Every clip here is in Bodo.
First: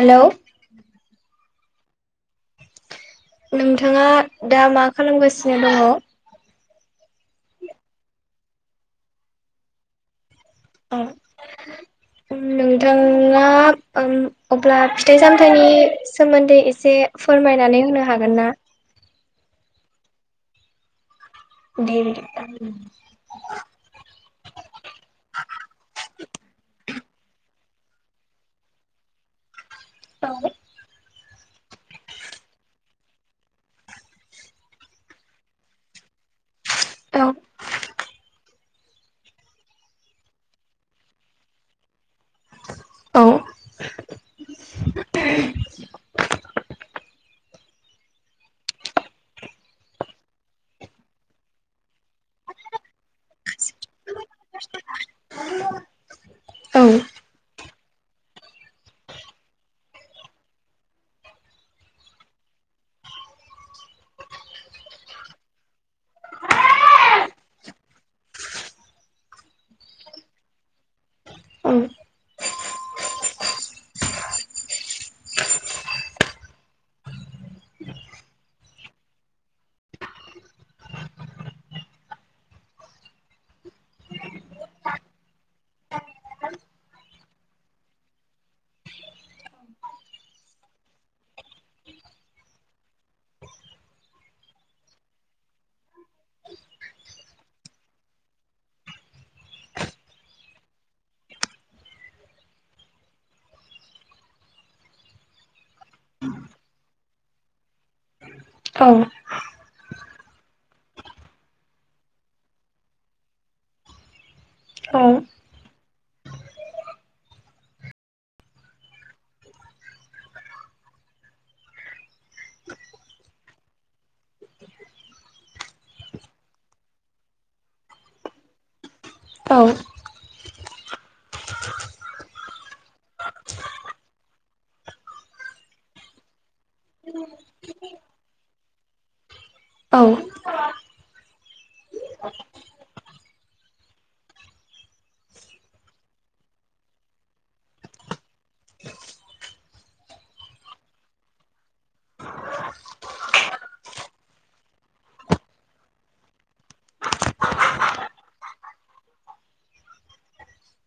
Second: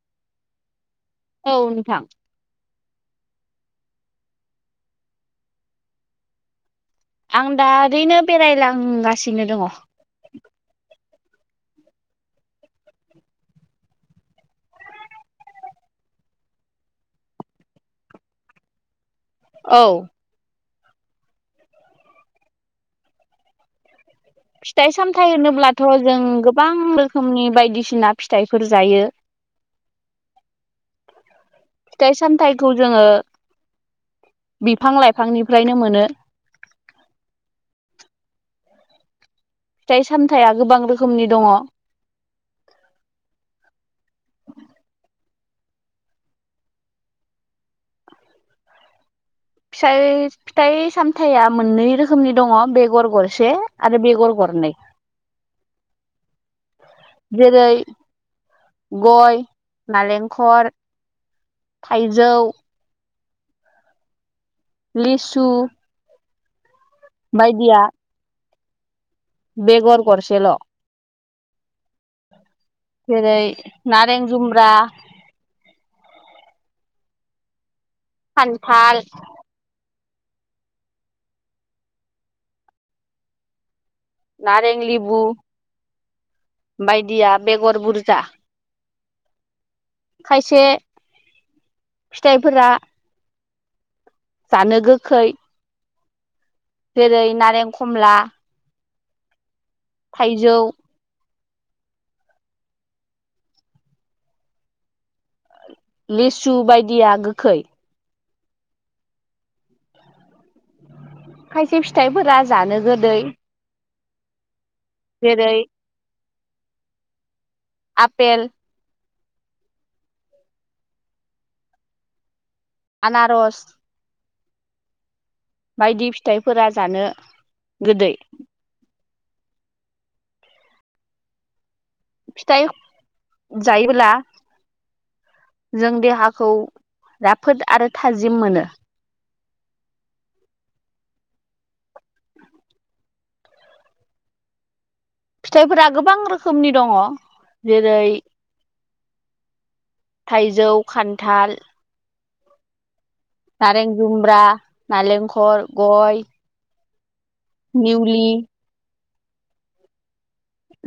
हेल' औ नोंथां। नोंथाङा दा मा खालामगासिनो दङ? आं दा ओरैनो बेरायलांगासिनो दङ। उ [unintelligible] नोंथाङा ओ अब्ला फिथाइ सामथाइनि सोमोन्दै एसे फोरमाय नानै होनो हागोन ना। औ दे फिथाइ सामथाइ होनोब्लाथ' फिना फिथाइफोर जायो। बिदिब्ला फिथाइ सामथायाइखौ जोङो बिफां लाइफांनिफ्रायनो मोनो। औ फिथाइ सामथायाइआ गोबां रोखोमनि दङ ए [unintelligible] फिथाइ फिथाइ सामथायाइया मोननै रोखोमनि दङ बेगर गरसे आरो बेर बेगर गरनै औ जेरै गय, नालेंखर, थाइजौ लिस, बायदिया बेगर गसेल'। औ जेरै नारें जुमब्रा खान्थाल, नारें, लेबु बायदिया बेगर बुरजा। खायसे फिथाइफोरा जानो गोखै जेरै नारें खमला थाइजौ लिसु बायदिया गोखै औ खायसे फिथाइफोरा जानो गोदै औ जेरै आफपेल आनारस बायदि फिथाइफोरा जानो गोदै औ फिथाइ जायोब्ला जों देहाखौ राफोद आरो थाजिम मोनो औ फिथाइफोरा गोबां रोखोमनि दङ जेरै थाइजौ खान्थाल नारें जुमब्रा नारेंखल गय निउलि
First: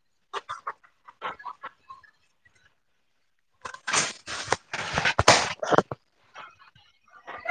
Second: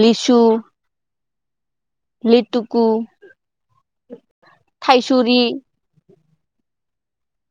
लिसु लिटुकु थाइसुरि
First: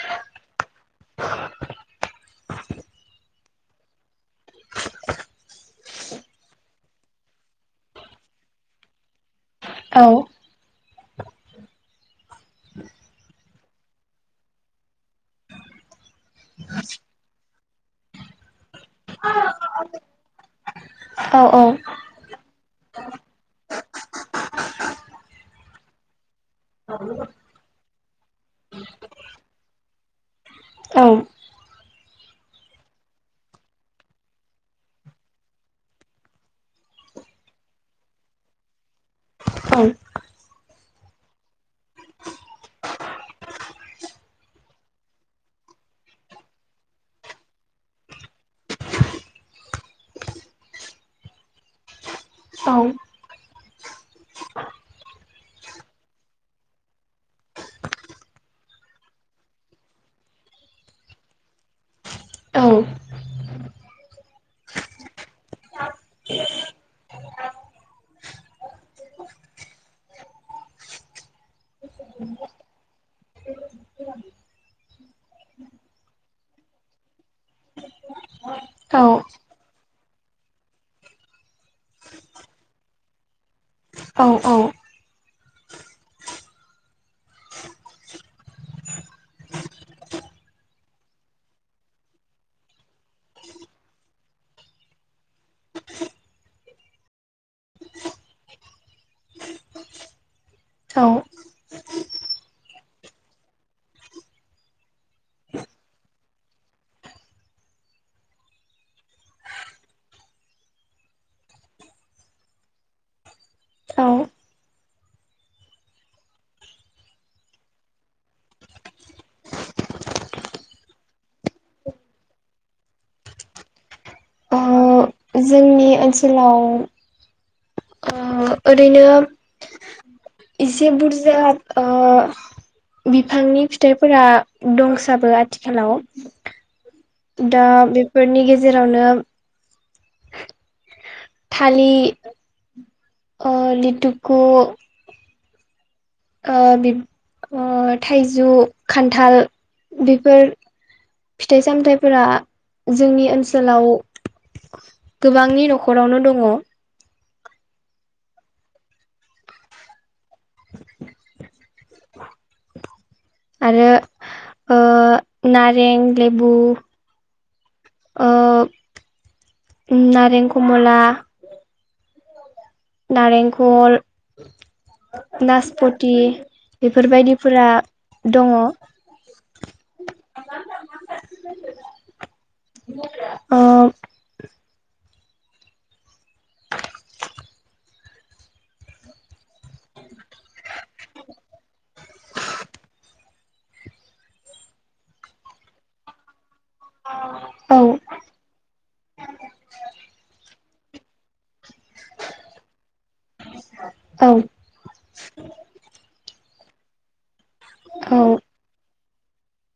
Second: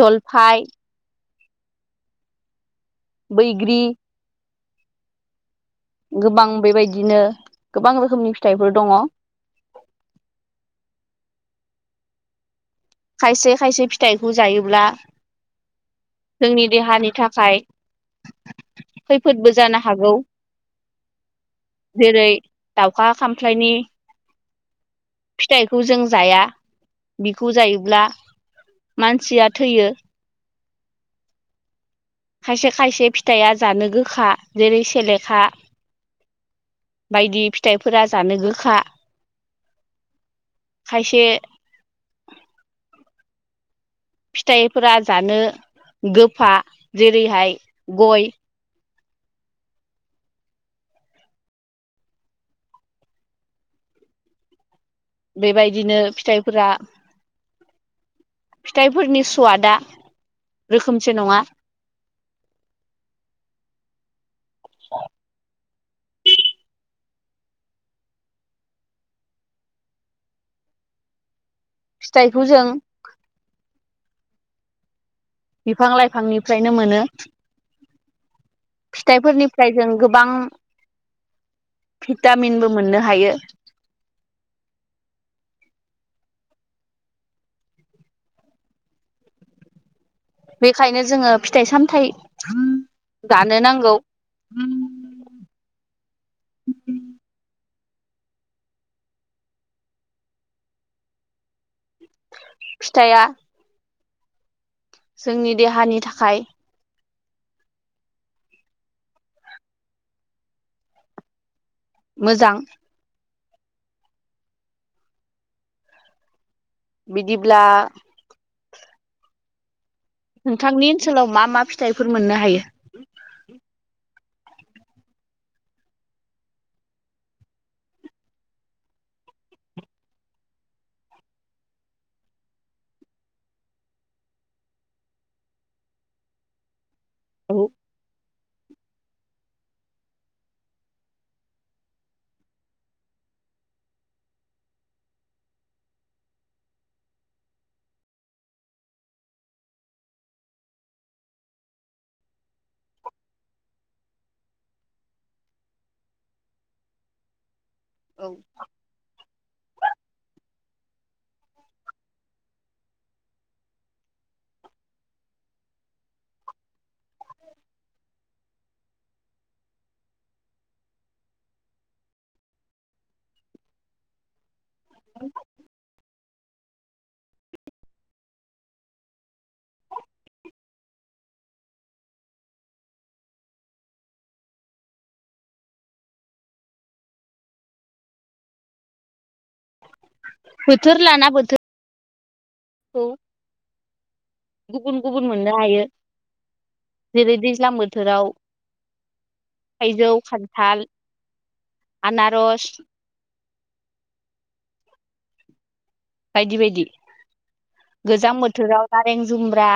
जलफाय बैग्रि गोबां बेबायदिनो गोबां रोखोमनि फिथाइफोर दङ औ खायसे खायसे फिथाइखौ जायोब्ला जोंनि देहानि थाखाय खैफोदबो जानो हागौ औ जेरै दाउखा खामख्लायनि फिथाइखौ जों जाया बिखौ जायोब्ला मानसिया थैयो औ खायसे खायसे फिथाइया जानो गोखा जेरै सेलेखा बायदि फिथाइफोरा जानो गोखा खायसे फिथाइफोरा जानो गोफा जेरैहाय गय औ बेबायदिनो फिथाइफोरा फिथाइफोरनि सवादा रोखोमसे नङा औ औ फिथाइखौ जों बिफां लाइफांनिफ्रायनो मोनो फिथाइफोरनिफ्राय जों गो गोबां भिटामिनबो मोननो हायो औ औ बेखायनो जोङो फिथाइ सामथायाइ जानो नांगौ [inaudible] [unintelligible] फिथाइया जोंनि देहानि थाखाय मोजां औ बिदिब्ला नोंथांनि ओनसोलाव मा मा फिथाइफोर मोननो हायो ओ जोंनि ओनसोलाव ओ ओरैनो इसे बुरजा ओ बिफांनि फिथाइफोरा दंसाबो आथिखालाव औ दा बेफोरनि गेजेरावनो थालि ओ लिटुखु ओ बिब ओ थाइजौ खान्थाल बिफोर फिथाइ सामथाइफोरा जोंनि ओनसोलाव गोबांनि न'खरावनो दङ औ आरो ओ नारें लेबु ओ नारें कमला नारेंखल नाजपत ति बेफोरबायदिफोरा दङ ओ बोथोर लाना बोथोर औ गुबुन गुबुन मोननो हायो जेरै दैज्लां औ बोथोराव थाइजौ खान्थाल आनारस औ बायदि बायदि गोजां औ बोथोराव नारें जुम्ब्रा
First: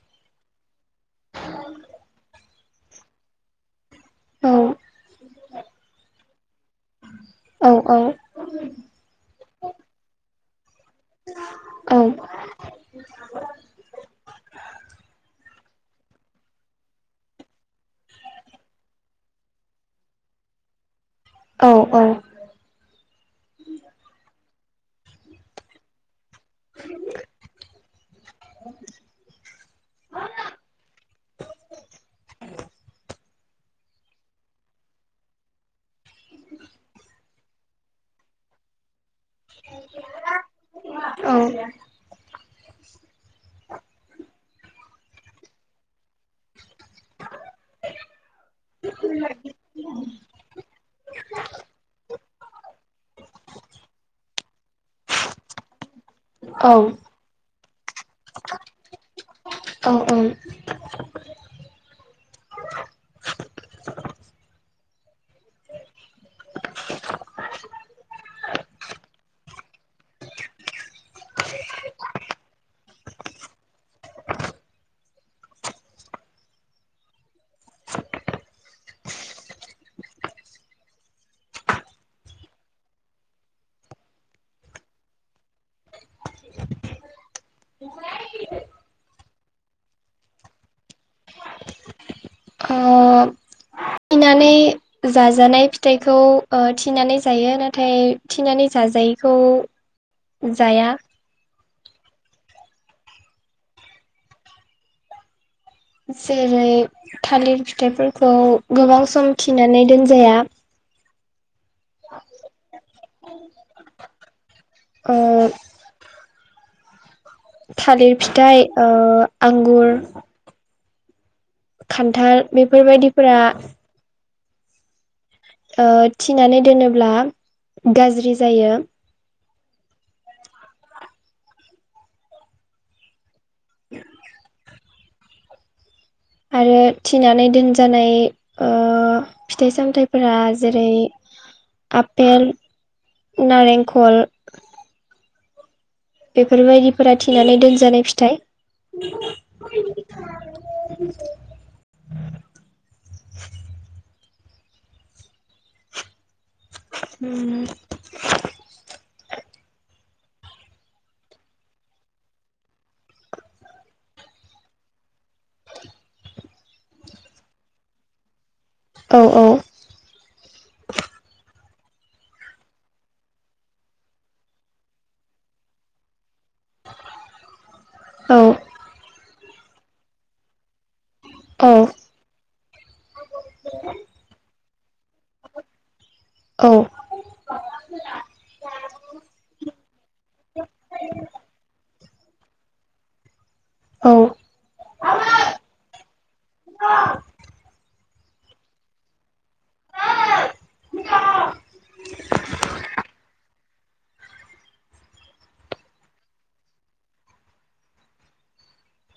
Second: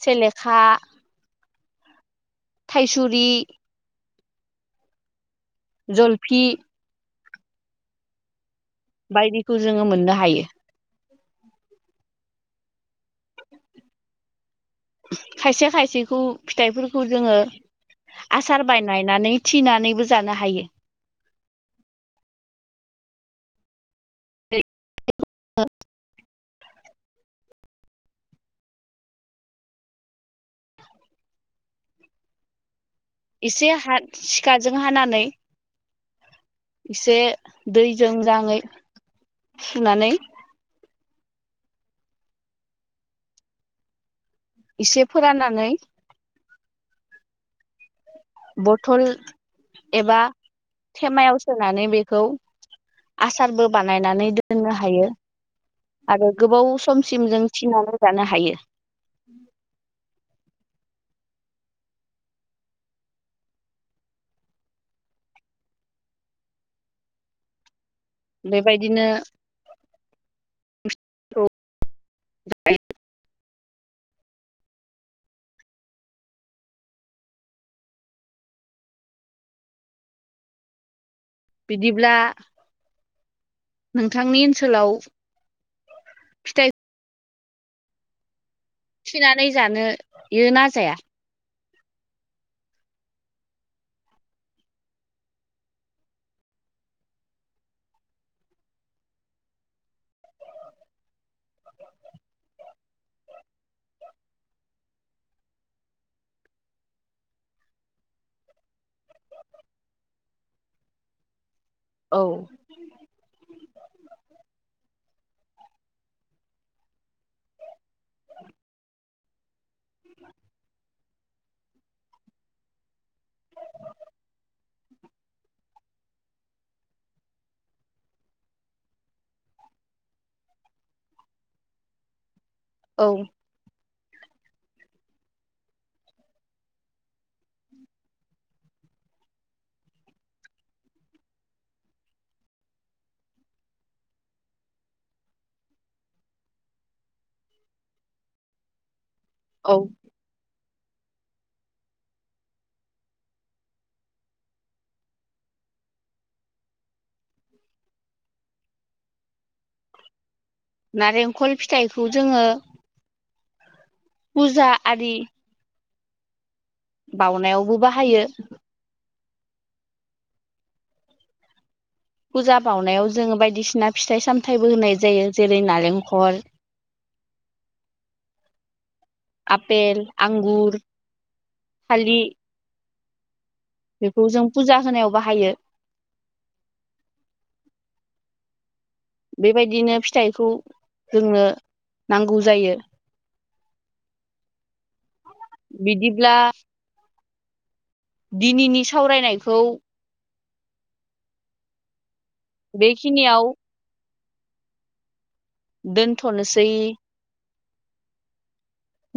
सेलेखा थाइसुरि औ जलफि औ औ बायदिखौ जोङो मोननो हायो औ खायसे खायसेखौ फिथाइफोरखौ जोङो आसार बायनायनानै थिनानैबो जानो हायो औ औ [unintelligible] [inaudible] [inaudible] एसे हा सिखाजों हानानै एसे दैजों मोजाङै सुनानै औ इसे फोराननानै बथल एबा थेमायाव सोनानै बेखौ आसारबो बानायनानै दोननो हायो आरो औ गोबाव समसिम जों थिनानै जानो हायो औ। बेबायदिनो [inaudible] बिदिब्ला नोंथांनि ओनसोलाव फिथाइ थिनानै जानो यो ना जाया थिनानै जाजानाय फिथाइखौ ओ थिनानै जायो नाथाय थिनानै जाजाय यिखौ जाया जेरै थालिर फिथाइफोरखौ गोबां सम थिनानै दोनजाया औ ओ थालिर फिथाइ ओ आंगुर खान्थाल बेफोरबायदिफोरा ओ थिनानै दोनोब्ला गाज्रि जायो। औ आरो थिनानै दोनजानाय ओ फिथाइ सामथायाइफोरा जेरै आफपेल नारेंखल बेफोरबायदिफोरा थिनानै दोनजानाय फिथाइ औ [unintelligible] [unintelligible] नारेंखल फिथाइखौ जोङो फुजा आदि बावनायावबो बाहायो औ औ फुजा बावनायाव जोङो बायदिसिना फिथाइ सामथायाइबो होनाय जायो जेरै नारेंखल औ आपेल आंगुर औ थालि बेखौ जों फुजा होनायाव बाहायो औ बेबायदिनो फिथाइखौ जोंनो नांगौ जायो‌ औ बिदिब्ला - दिनैनि सावरायनायखौ बेखिनि आव दोनथ'नोसै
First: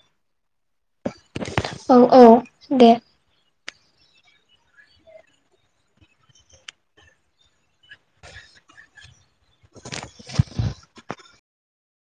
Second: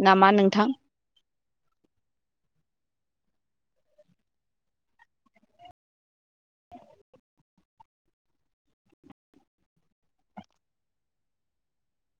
नामा नोंथां औ औ दे